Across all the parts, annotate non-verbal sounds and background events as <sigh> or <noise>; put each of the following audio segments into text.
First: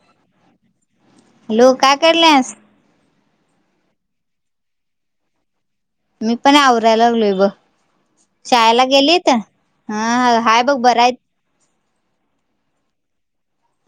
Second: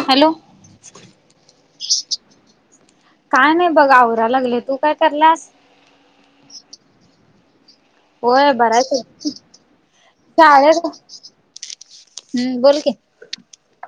Hello hello काय करल्यास. काय नाही बघ आवरा लागले तू काय करलास.. मी पण आवरायला लागलोय ब होय बराय शाळेला गेलीत हा हाय बघ शाळेत बरय हम्म बोल की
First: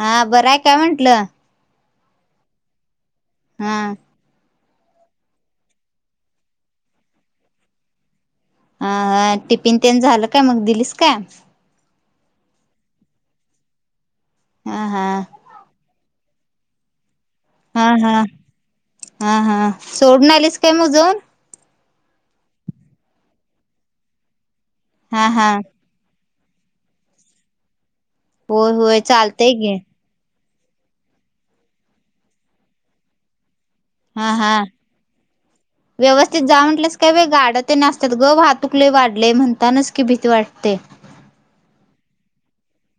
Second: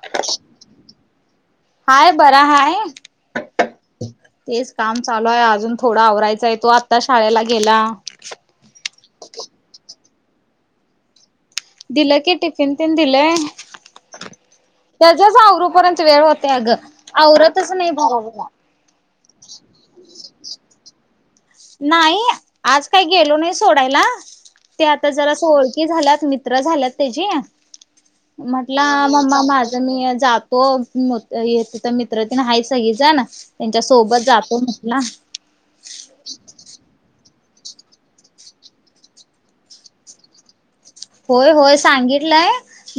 हा बरंय काय म्हंटलं. हाय बरा हाय.. हा तेच काम चालू आहे अजून थोडा आवरायचा आहे तो आत्ता शाळेला गेला. हा टिफिन ते झालं. काय मग दिलीस का दिलं की टिफिन तीन दिलंय. हा हा त्याच्याच आवरवरपर्यंत वेळ होते अगं. आऔवरातच हा नाही हा भरला हा हा सोडून आलीस काय मोजून. नाही आज काही गेलो नाही सोडायला. ते आता हा जरा अस हा ओळखी झाल्यात मी. झालं त्याजे होय होय म्हटलं मम्मा चालतय घे माझं मी. ओ मीमोट येत तिथ मित्र तेन हाय सगळी ज न त्यांच्या सोबत हा जातो म्हट ला ते जा म्हणटलंस काय वे गाडं तेन असतात ग वहातुकलेय वाढलेय म्हणतानाच की भीती वाटते होय होय सांगितलंय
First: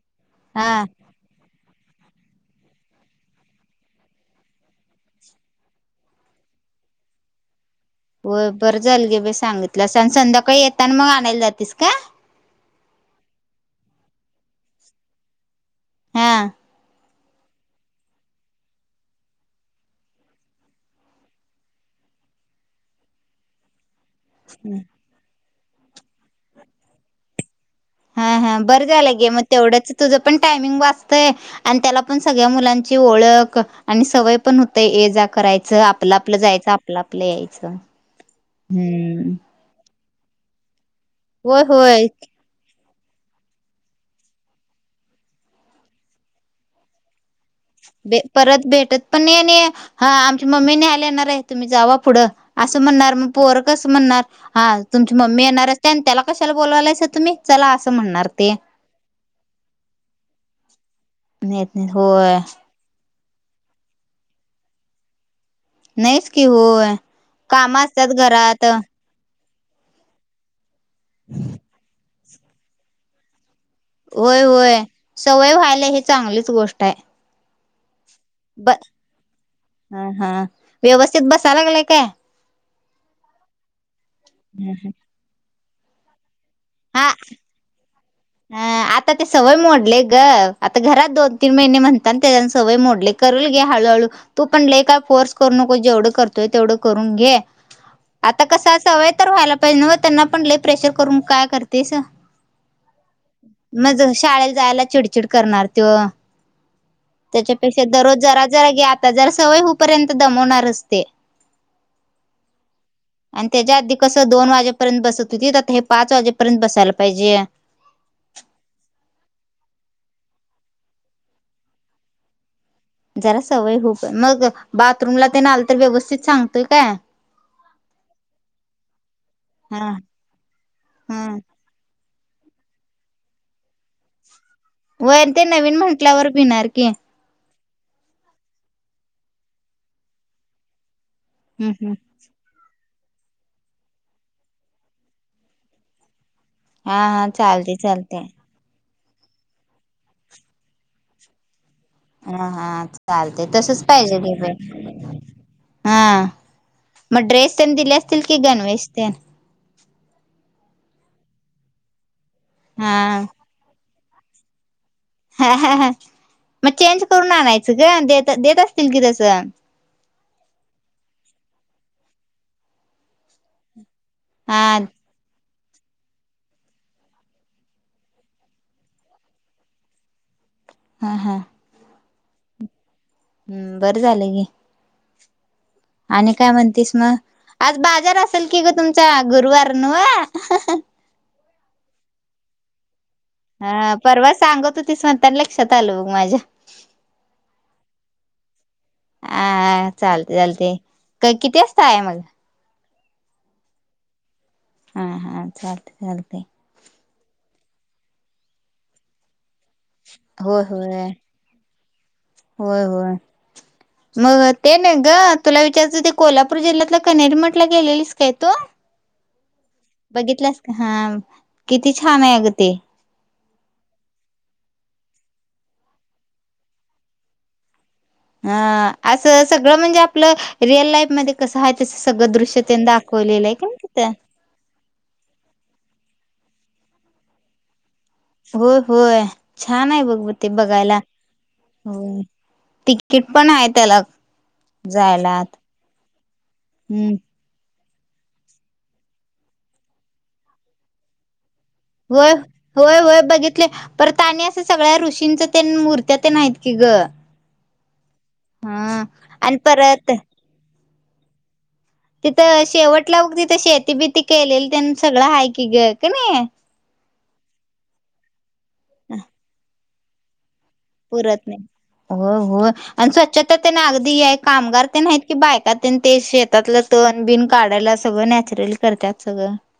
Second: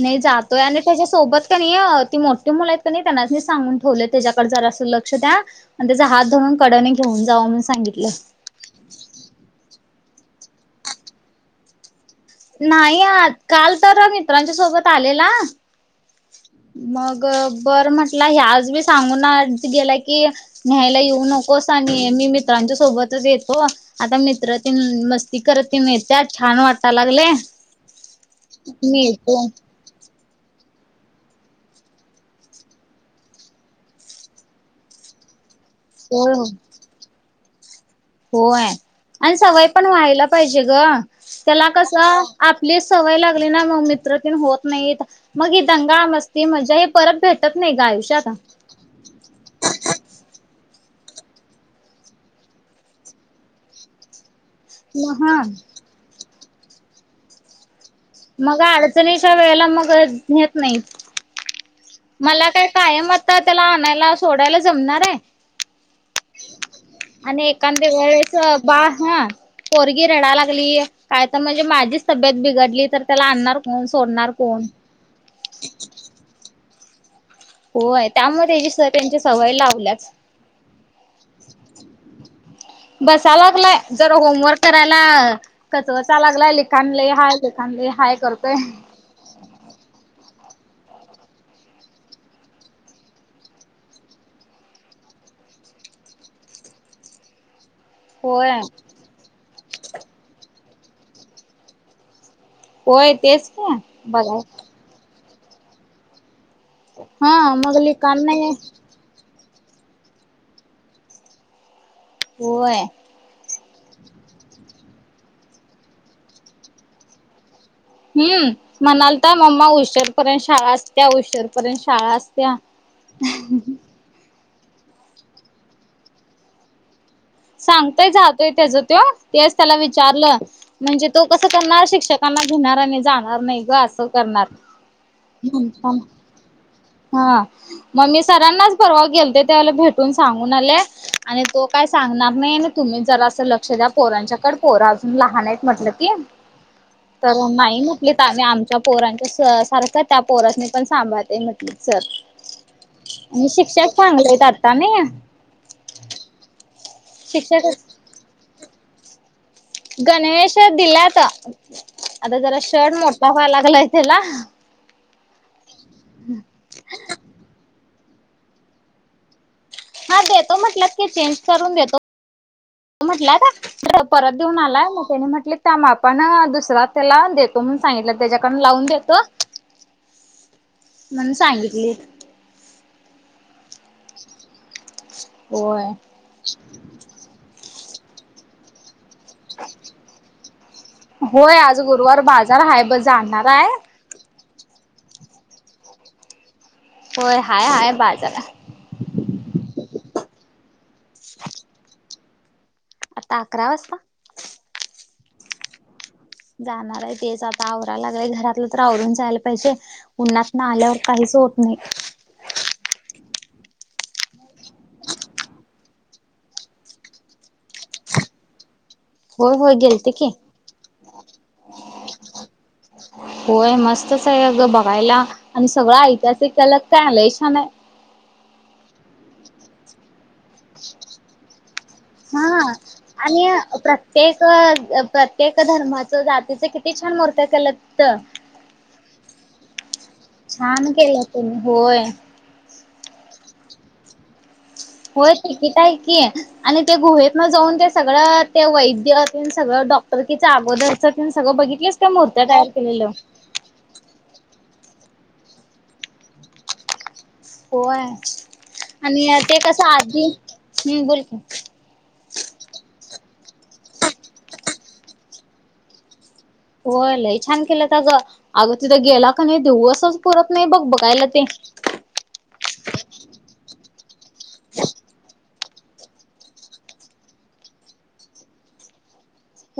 नही जातोय हा आणि त्याच्यासोबत त्यांनीओ ती मोठी मुल आहेत कनी त्यांनासनी सांगून ठेवले त्याच्याकडे जरासं लक्ष द्या अणि त्याचा हात धरून कडने घेऊन जावा म्हणून सांगितलं होइ बरं झाल गे बि सांगितलास <unintelligible> संध्याकाळी येताना मं आणायला जातेस का नाही आ काल तर मित्रांच्या सोबत आलेला हा मग ग बरं म्हटलं हे आज मी सांगून गेला की न्याहायला येऊ नकोस आणि मी मित्रांच्या सोबतच येतो. आता मित्र तिनं मस्त ती करत ती महत्या छान वाटा लागले हा हा बरं मी झालं गे येतो मग तेवढंच तुझं पण टायमिंग वाचतयं आणि त्याला पण सगळ्या मुलांची ओ ळख आणि सवय पण होतेय ये जा करायची- चं आपलं आपलं जायचं आपलं आपलं यायचं- <unintelligible> होययय हम्म आणि सवय पण व्हायला पाहिजे गं. होय त्याला होय कसंअअ आपले सवय लागली ना मं मित्रतेनं होत नाही मग ही दंगा मस्ती मजा हे परत भेट दे परत भेटत पण नाही नी हा आमची मम्मी नाही आ येणारेय तुम्ही जावा पुढं असं म्हणणार म पोरं कसं म्हणणार- हालं तुमची मग हा मम्मी येणार असते आणि त्याला कशाला बोवायलायंसां तम्ही चला असं म्हणणार ते मग आडचणीच्या वेळेला मगअ न्हेत नाहीतं <unintelligible> मला काय कायमअ ता तेला आणायला सोडायला जमणार आये नाहीच कि ओओ काम एखाद्या असतात वेळेस घरात बा हा पोरगी रडा लागलीय काय पण म्हणजे माझीच तब्येत बिघडली तर त्याला आणणार ओ होय होय सवय व्हायला ही चांगलीच गोष्ट ठाय होय त्यामुळे त्याची त्यांची सवय हा लावल्याच हा व्यवस्थित बसयलागलाय काय बसा लागलाय जर होमवर्क करायला कचवचाय लागलय काम हा लय हाय करतोय आता ते सवय मोडले ग आता घरात दोन तीन महिने म्हणतान सवय मोडली करल घे हळूहळू तू पण लय काय फोर्स करू नको जेवढं करतोय तेवढं करून घे आता होय कसं सवय तर व्हायला त्यांना पण लय प्रेशर करून काय करतेस होय तेच का मला? चिडचीड करणार तो हा मग त्याच्यापेक्षा दररोज लिखाण जरा नाही जरा गे आता जरास सवयहूपर्यंत दमवणार च ते. होय. आणि त्याच्या आधी कसं दोन वाजेपर्यंत बसत होती तर हे पाच वाजेपर्यंत बसायला पाहिजे. हम्म म्हणाल तर, मम्मा उशीरपर्यंत शाळा असत्या उशीरपर्यंत शाळा असत्या. जरा सवय होउ पण मग बाथरूमला ते नाय आलं तर व्यवस्थित सांगतोय काय? सांगतोय जातोय, त्याच तो तेच त्याला हा विचारलं म्हणजे तो हा कस करणार शिक्षक कांना घेणार आणि जाणार नाही ग असं करणार. होय ते नवीन म्हंटल्यावर भिणार की. हा मग मी सरांनाच परवा गेल ते त्यावेळी भेटून सांगून आले. आणि तो काय हम्म सांगणार नाही आणि तुम्ही जरा असं लक्ष द्या पोरांच्याकडे, पोरं अजून लहान आहेत म्हटलं की हा हा तर चालते नाही म्हटले चालते तर आम्ही आमच्या पोरांच्या सारखं त्या पोरास्नी पण सांभाळते सर हा हा चालते आणि तसच शिक्षक पाहिजे चांगले घे आहेत आता नाही हा. मग ड्रेस त्यांनी दिले शिक्षक असतील कि गणवेश? तन <inaudible> गणवेश दिल्यात. आता जरा शर्ट मोठा व्हायला लागलाय. त्याला हा ह हा मग चेंज करून आणायचं ग द देत असतील की तसं. हा देतो म्हटलं की चेंज करून देतो, म्हटला था परत हा देऊन आलाय मग त्यानी म्हटले प त्या मापण दुसरा त्याला देतो म्हणून सांगितलं त्याच्याकन लावून देतो हा म्हण हा सांगितली. बरं झालंय गी <inaudible> आणि काय म्हणतीस मग? आज बाज बाजार असल की तुम चा गुरवारनवा. जार हाय बग. जाणणार आहे. सांगत होते स्वतः ला लक्षात आल बग माझ्या. होय हाय हाय बाजारात. हा चालते चालते. त किती वाजता आहे मग. आता अकरा वाजता. हा हा चालत चालत. जाणार आहेत. तेच आता आवरायला लागलेय घरातलं तर आवरून झालय. जे उन्हात होय ना आल्यावर होय. काहीच होत नाही. होय होय. मग ते नाही ग तुला विचारतं ते कोल्हापूर जिल्ह्यातला कनेरी मठला गेलेलीस काय तू. होय होय गेलते की बघितलंस का हा किती छान आहे अग ते. होय मस्तच आहे अग बघायला आणि सगळं ऐतिहासिक त्याला काय आलंय छान आहे. हा असं सगळं म्हणजे आपलं रिअल लाईफ मध्ये कस आहेत. हा आणि तिथं. प्रत्येक प्रत्येक धर्मा. जातीच किती छान मूर्त केल्यात. होय होय छान आहे बघ ते छान बघायला केलं तुम्ही होय हो. किटपण आहे त्याला. होय जायला. तिकीट आहे की आणि ते हम्म गुहेत ना जाऊन त्या. सगळं ते वैदयतून सगळं डॉक्टरकीच्या अगोदरच सगळं बघित. होय होय होय बघितले परत आणि असं सगळ्या ऋषी. किंच त्या मूर्त्या ते आहेत की ग. हो आहे. हा आणि ते कसं परत आधी. हम्म बोल कि. तिथं शेवटला बघ तिथं शेती बीती केलेली ततेन सगळं हाय कि ग कणी. होय लई छान केलं तर ग अगं तिथं गेला का नाही दिवस. पुरतं. नाही बघ बघायला ते. पुरत नाही हो हो आणि स्वच्छता त्यांना अगदी हे. कामगार तेन आहीत की बाय. त्यात ते शेतातलं तण बिन काढायला सगळं नॅचरल करत्यात.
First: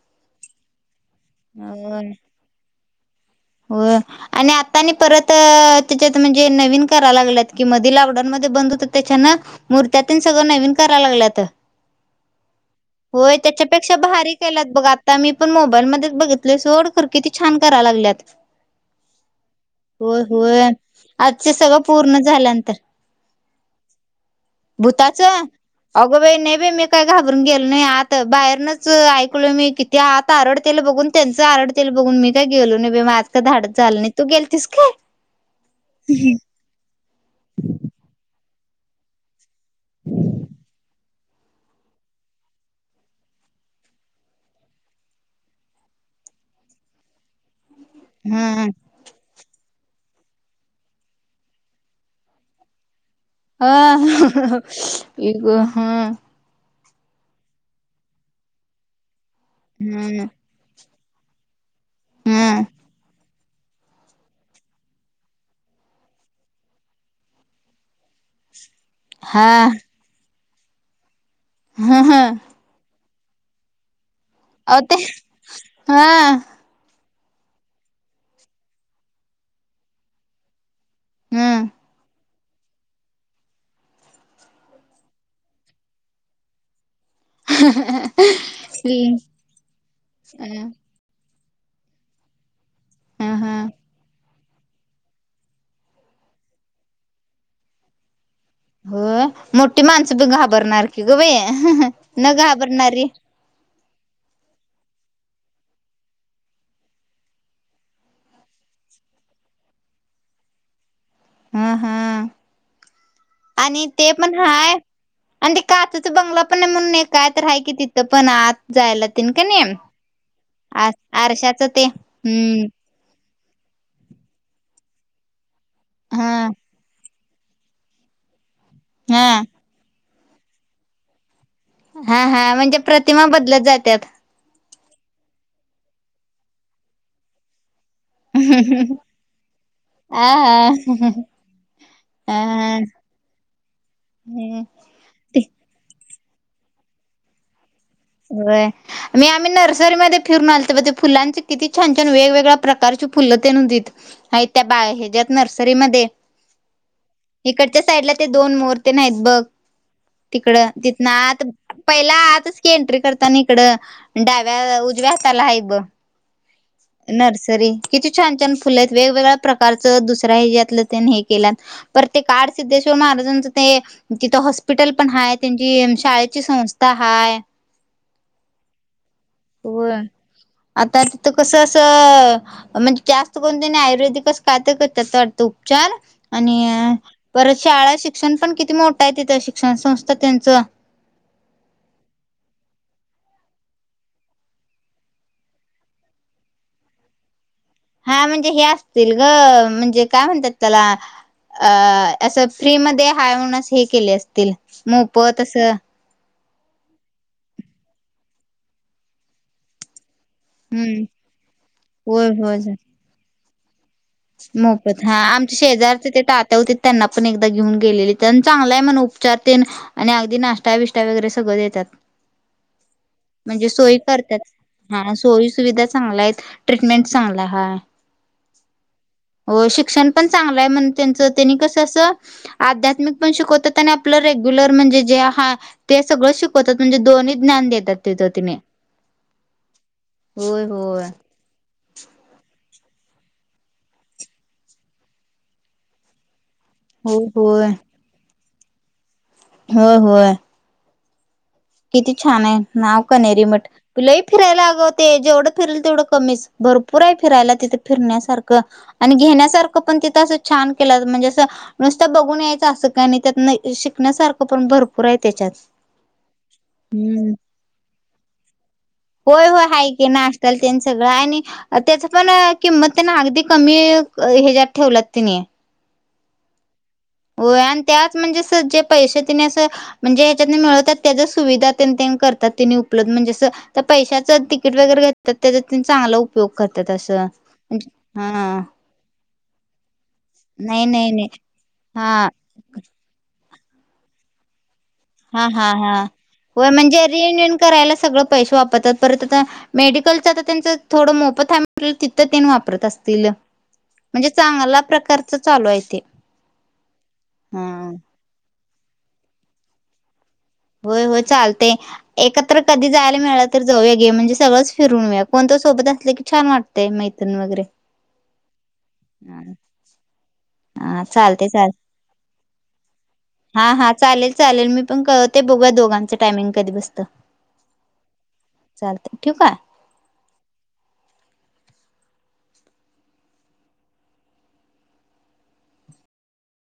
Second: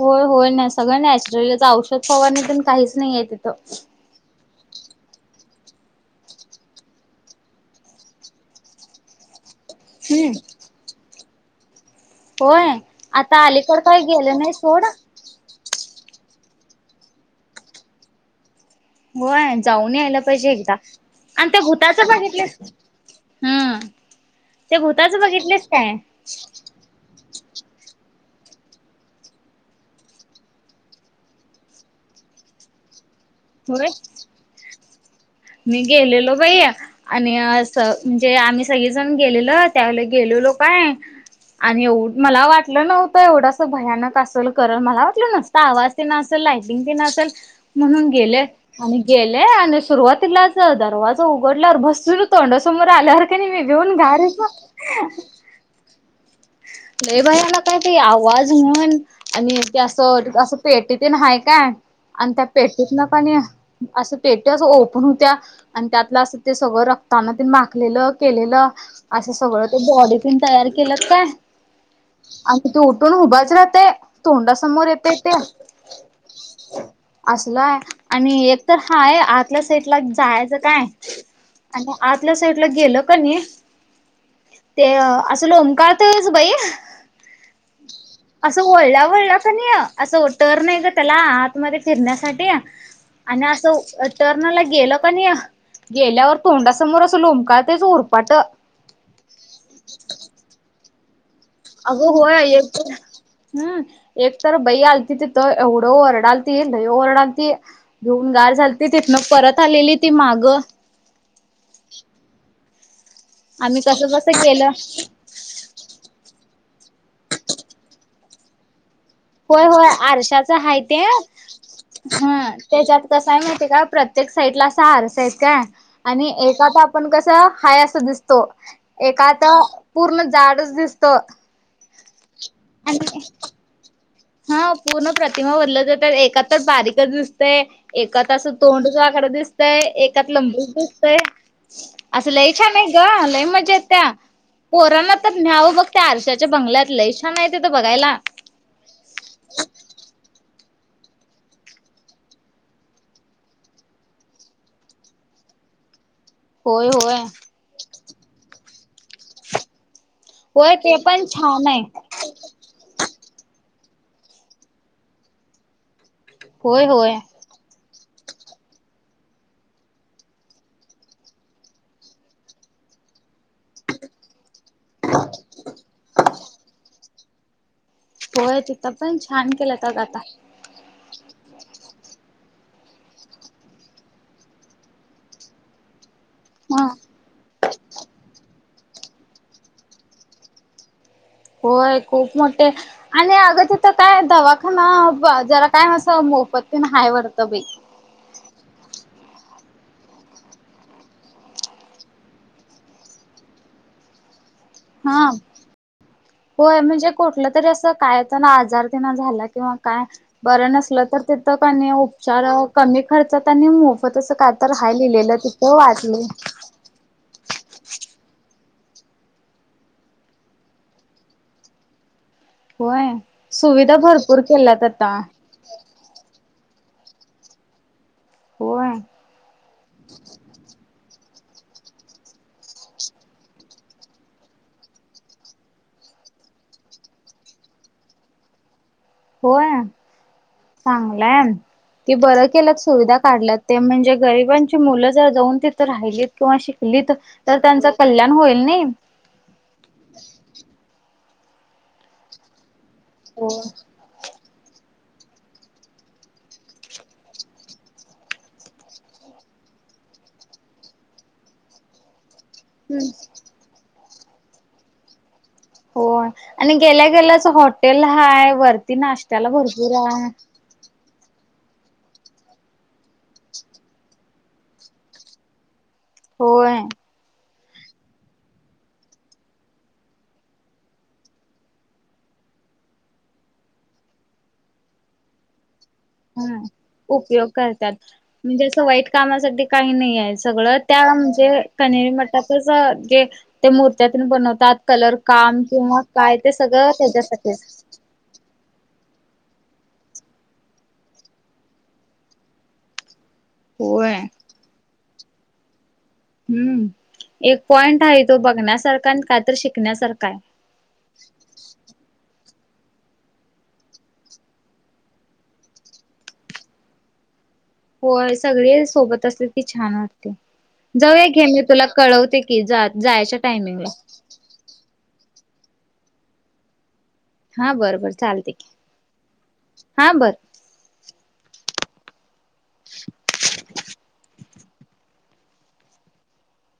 होय होय सगळं नॅचर औषध फवारनि काहीच नाही आयेत. होय आणि आता- आता नी परत त्याच्यात म्हणजे, नवीन करा लागल्यात की मधी लॉकडाऊन मध्ये बंद होत त्याच्यान मुर्त्या तेन हम्म सगळं नवीन कराय लागल्यात त. होय होय, आता अलीकड त्याच्यापेक्षा काही भारी गेलं नाही केल्यात बघ सोड आता मी पण मोबाईलमध्ये बघितलोय सोड, खरं किती छान करा लागल्यात. - <inaudible> होय, जाऊन आयला पाहिजे एकदा आजच आणि त्या सगळं भूताच पूर्ण बघितलेस, झाल्यानंतर हम्, ते भूताच भूताचं बघितलेस काय? अगं बाई नाही बाई मी काय गेलो नाही आत, बाहेरनच ऐकलोय मी, किती आत आरडतेल बघून त्यांच आरडतेल बघून मी काय गेलो नाही बाई काय धाडच होय झालं नाही तू गेलतीस काय मी गेलेलो, बाई आणि अस म्हणजे आम्ही सगळी जण गेलेलोत. त्याला गेलोलो काय? आणि मला वाटलं नव्हतं, एवढं अस भयानक असल करल मला वाटलं नसता आवाज तेन असल लायटिंग तेन असलं म्हणु गेले हम्म आणि गेले. आणि सुरुवातीलाच दरवाजा उघडल्यावर भसून तोंड समोर आल्यावर का नाही मी भिऊन हह.. गारच आई ग ह.. लई भयानक हाय ते आवाज म्हण आणि ते असं हम्म असं पेटी ते हाय काय. अनता हम्म पेटी काणी असं पेटी अस ओपन होत्या, आणि त्यातलं असं ते सगळं रक्तान ते माकलेलं केलेलं असं हा सगळं ते बॉडी- तम तयार केलात काय ह ह आणि त तू पण हुभच राहते. तोंडासमोर येतय ते. हा अस- आणि एक तर हाय आतल्या साईटला जायचं काय हम्म आणि आज आपल्या साईडला गेलं की नाही ते असं लोमकाळतयच बाई असं वळला वळला की नी असं टर्न हाय ग त्याला आ मग फिरण्यासाठी ते ह आणि ह असं तरर्नाला गेलं का नाही गेल्यावर तोंडासमोर अस लोंबकाळतेच उरपाट शठीग भ आहे अगं न होय एक तर घाबरणारी हम्म एक तर बई आलती तिथं एवढं ओरडाल त लही ओरडालती धुऊन गार झालती तिथन परत आलेली ती माग हम हम् आम्ही आणि ते कसं पण कसं गेलं हाय आणि ते काचचा बंगला पण आहे म्हणून काय तर राहाय की तिथं पण आत जायला तेन कणी होय होय आरशाच आहे ते आरशाचं ते ह हम्म त्याच्यात कस काय माहितीय का प्रत्येक साईडला असा हारस आहे आहेत का आणि हा एकाता आपण कस हा अस दिसतो हा एका तर पूर्ण झाडच दिसत हा हा म्हणजे प्रतिमा बदलत जातात हा पूर्ण प्रतिमा भरल्या जातात एका तर बारीकच दिसतय एकाात असं तोंडचा आकड दिसतय हा एात हा लंबूस दिसतय असं हा लई छान हा आहे ग लई मजा येत त्या पोरांना तर न्यावं बघत त्या आरश्याच्या बंगल्यातलं ान माहि बघयला होय मी आम्ही नर्सरीमध्ये फिर फुलांचे किती छान छान वेगवेगळ्या प्रकारची फुलं न होतीत त्या बा हच्यात नर्सरीमध्ये होय होय इकडच्या साईडला ते दोन मोर्ते नाहीत बघ तिकड होय ते तिथन पण आत छान आहे पहिला आतच एंट्री करतानी इकडं डाव्या उजव्या हाताला हाय बघ होय होय नर्सरी किती छान छान फुले आहेत वेगवेगळ्या प्रकारचं दुसऱ्या ही जातल तेन हे केल्यात पर ते काड सिद्धेश्वर महाराजांच ते तिथं हॉस हॉस्पिटल पण हायत्यांची शाळेत चि संस्था हाय हो तिथ होय आता तिकस असंसस म्हणजे जास्त करून त्यांनी आयुर्वेदिकच काय ते करत्यात वाटतं उपचार हा आणि परत शाळा शिक्षण पण किती मोठा आहे तिथं शिक्षण संस्था त्यांचं होय खूप मोठे आणि अगं तिथं काय दवाखाना ब जरा काय असं मोफत तेन हाय वाटतं बाई हा म्हणजे हे असतील ग म्हणजे काय म्हणतात त्याला अ असं फ्री मध्ये हाय म्हण अस हे केले असतील. हा मोफत असं होय म्हणजे कुठलं तरी असं काय पण आजार त्यांना झाला किंवा काय बरं हम्म नसलं तर तिथं क नही होय उपचार होय कमी खर्चात तनीमु मोफत हा आम शेजार ते तात्या होते त्यांना पण एकदा घेऊन गेलेली तर चांगलंय आहे म्हण उपचार तेन आणि अगदी नाष्टा विष्टा वगैरे सगळं देतात. होय म्हणजे सुविधा सोयी भरपूर करतात केल्यात हा आता सोयी सुविधा चांगल्या आहेत. ट्रीटमेंट चांगला हाय होय हो शिक्षण पण चांगलं आहे म्हण त्यांच तनी कसं अस आध्यात्मिक पण शिकवतात आणि आपलं रेग्युलर म्हणजे जे हा ते सगळं शिकवतात म्हणजे दोन्ही ज्ञान देतात तिथं तिने होय होय होय. चांगलं ती बर केल्यात सुविधा काढल्या ते म्हणजे गरिबांची मुलं जर जाऊन तिथं राहिली किंवा शिकलीत तर त्यांच कल्याण होईल. नही हो होय किती छान आहे. नाव कनेरी मठ तुलाही फिरायला आग ते जेवढं फिरल तेवढं कमीच भरपूर आहे फिरायला तिथं फिरण्यासारखं आणि घेण्यासारखं पण तिथं असं छान केलं म्हणजे असं नुसत बघून याय असं काय हम्म नही नही शिकण्यासारखं पण भरपूर आहे त्याच्यात हो आणि गेल्या हम्म गेल्याच हॉटेल हाय वरती होय नाश्त्याला होय भरपूर की आहे. नाश्त्याला तेन सगळं आणि त्याच पण किंमत त्यांना अगदी कमी हच्यात ठेवलात त्यानी होय होय आणि त्याच म्हणजे स जे पैसे तिने असं म्हणजे ह्याच्यात मिळत त्याच्या सुविधा त्यां करतात त्यांनी उपलब्ध म्हणजे पैशाचं तिकीट वगैरे घेतात त्या हम उपयोग करतात हा म्हणजे असं वाईट कामासाठी काही नाही आहे सगळ नाही त्या नाही नाही म्हणजे कनेरी हा मटाचच जे ते मूर्त्यातून बनवतात कलर हा काम हा हा किंवा काय ते हो सगळं म्हणजे रिन रण त्याच्यासाठीच करायला सगळं पैसे वापरतात परत मेडिकलच त्यांच थोडं मोफ थ तिथं त्यां वापरत असतील होय. म्हणजे चांगला प्रकार चालू आहे ते हम्म एक हा पॉइंट आहे तो बघण्यासारखा कायत शिक शिकण्यासारखं तर कधी जायला मिळाला तर जाऊया घे म्हणजे सगळंच फिरूनया कोणत सोबत असलं की छान वाटतय मैत्र्री वगैरे हो सगळे सोबत असते की छान वाटते हा जाऊया घे चालते मी चाल तुला कळवते की जायच्या टायमिंगला ते बघ दोघांचं टायमिंग कध बसतं हा बरं बर चालते चालतंय ठेवू का? हा बर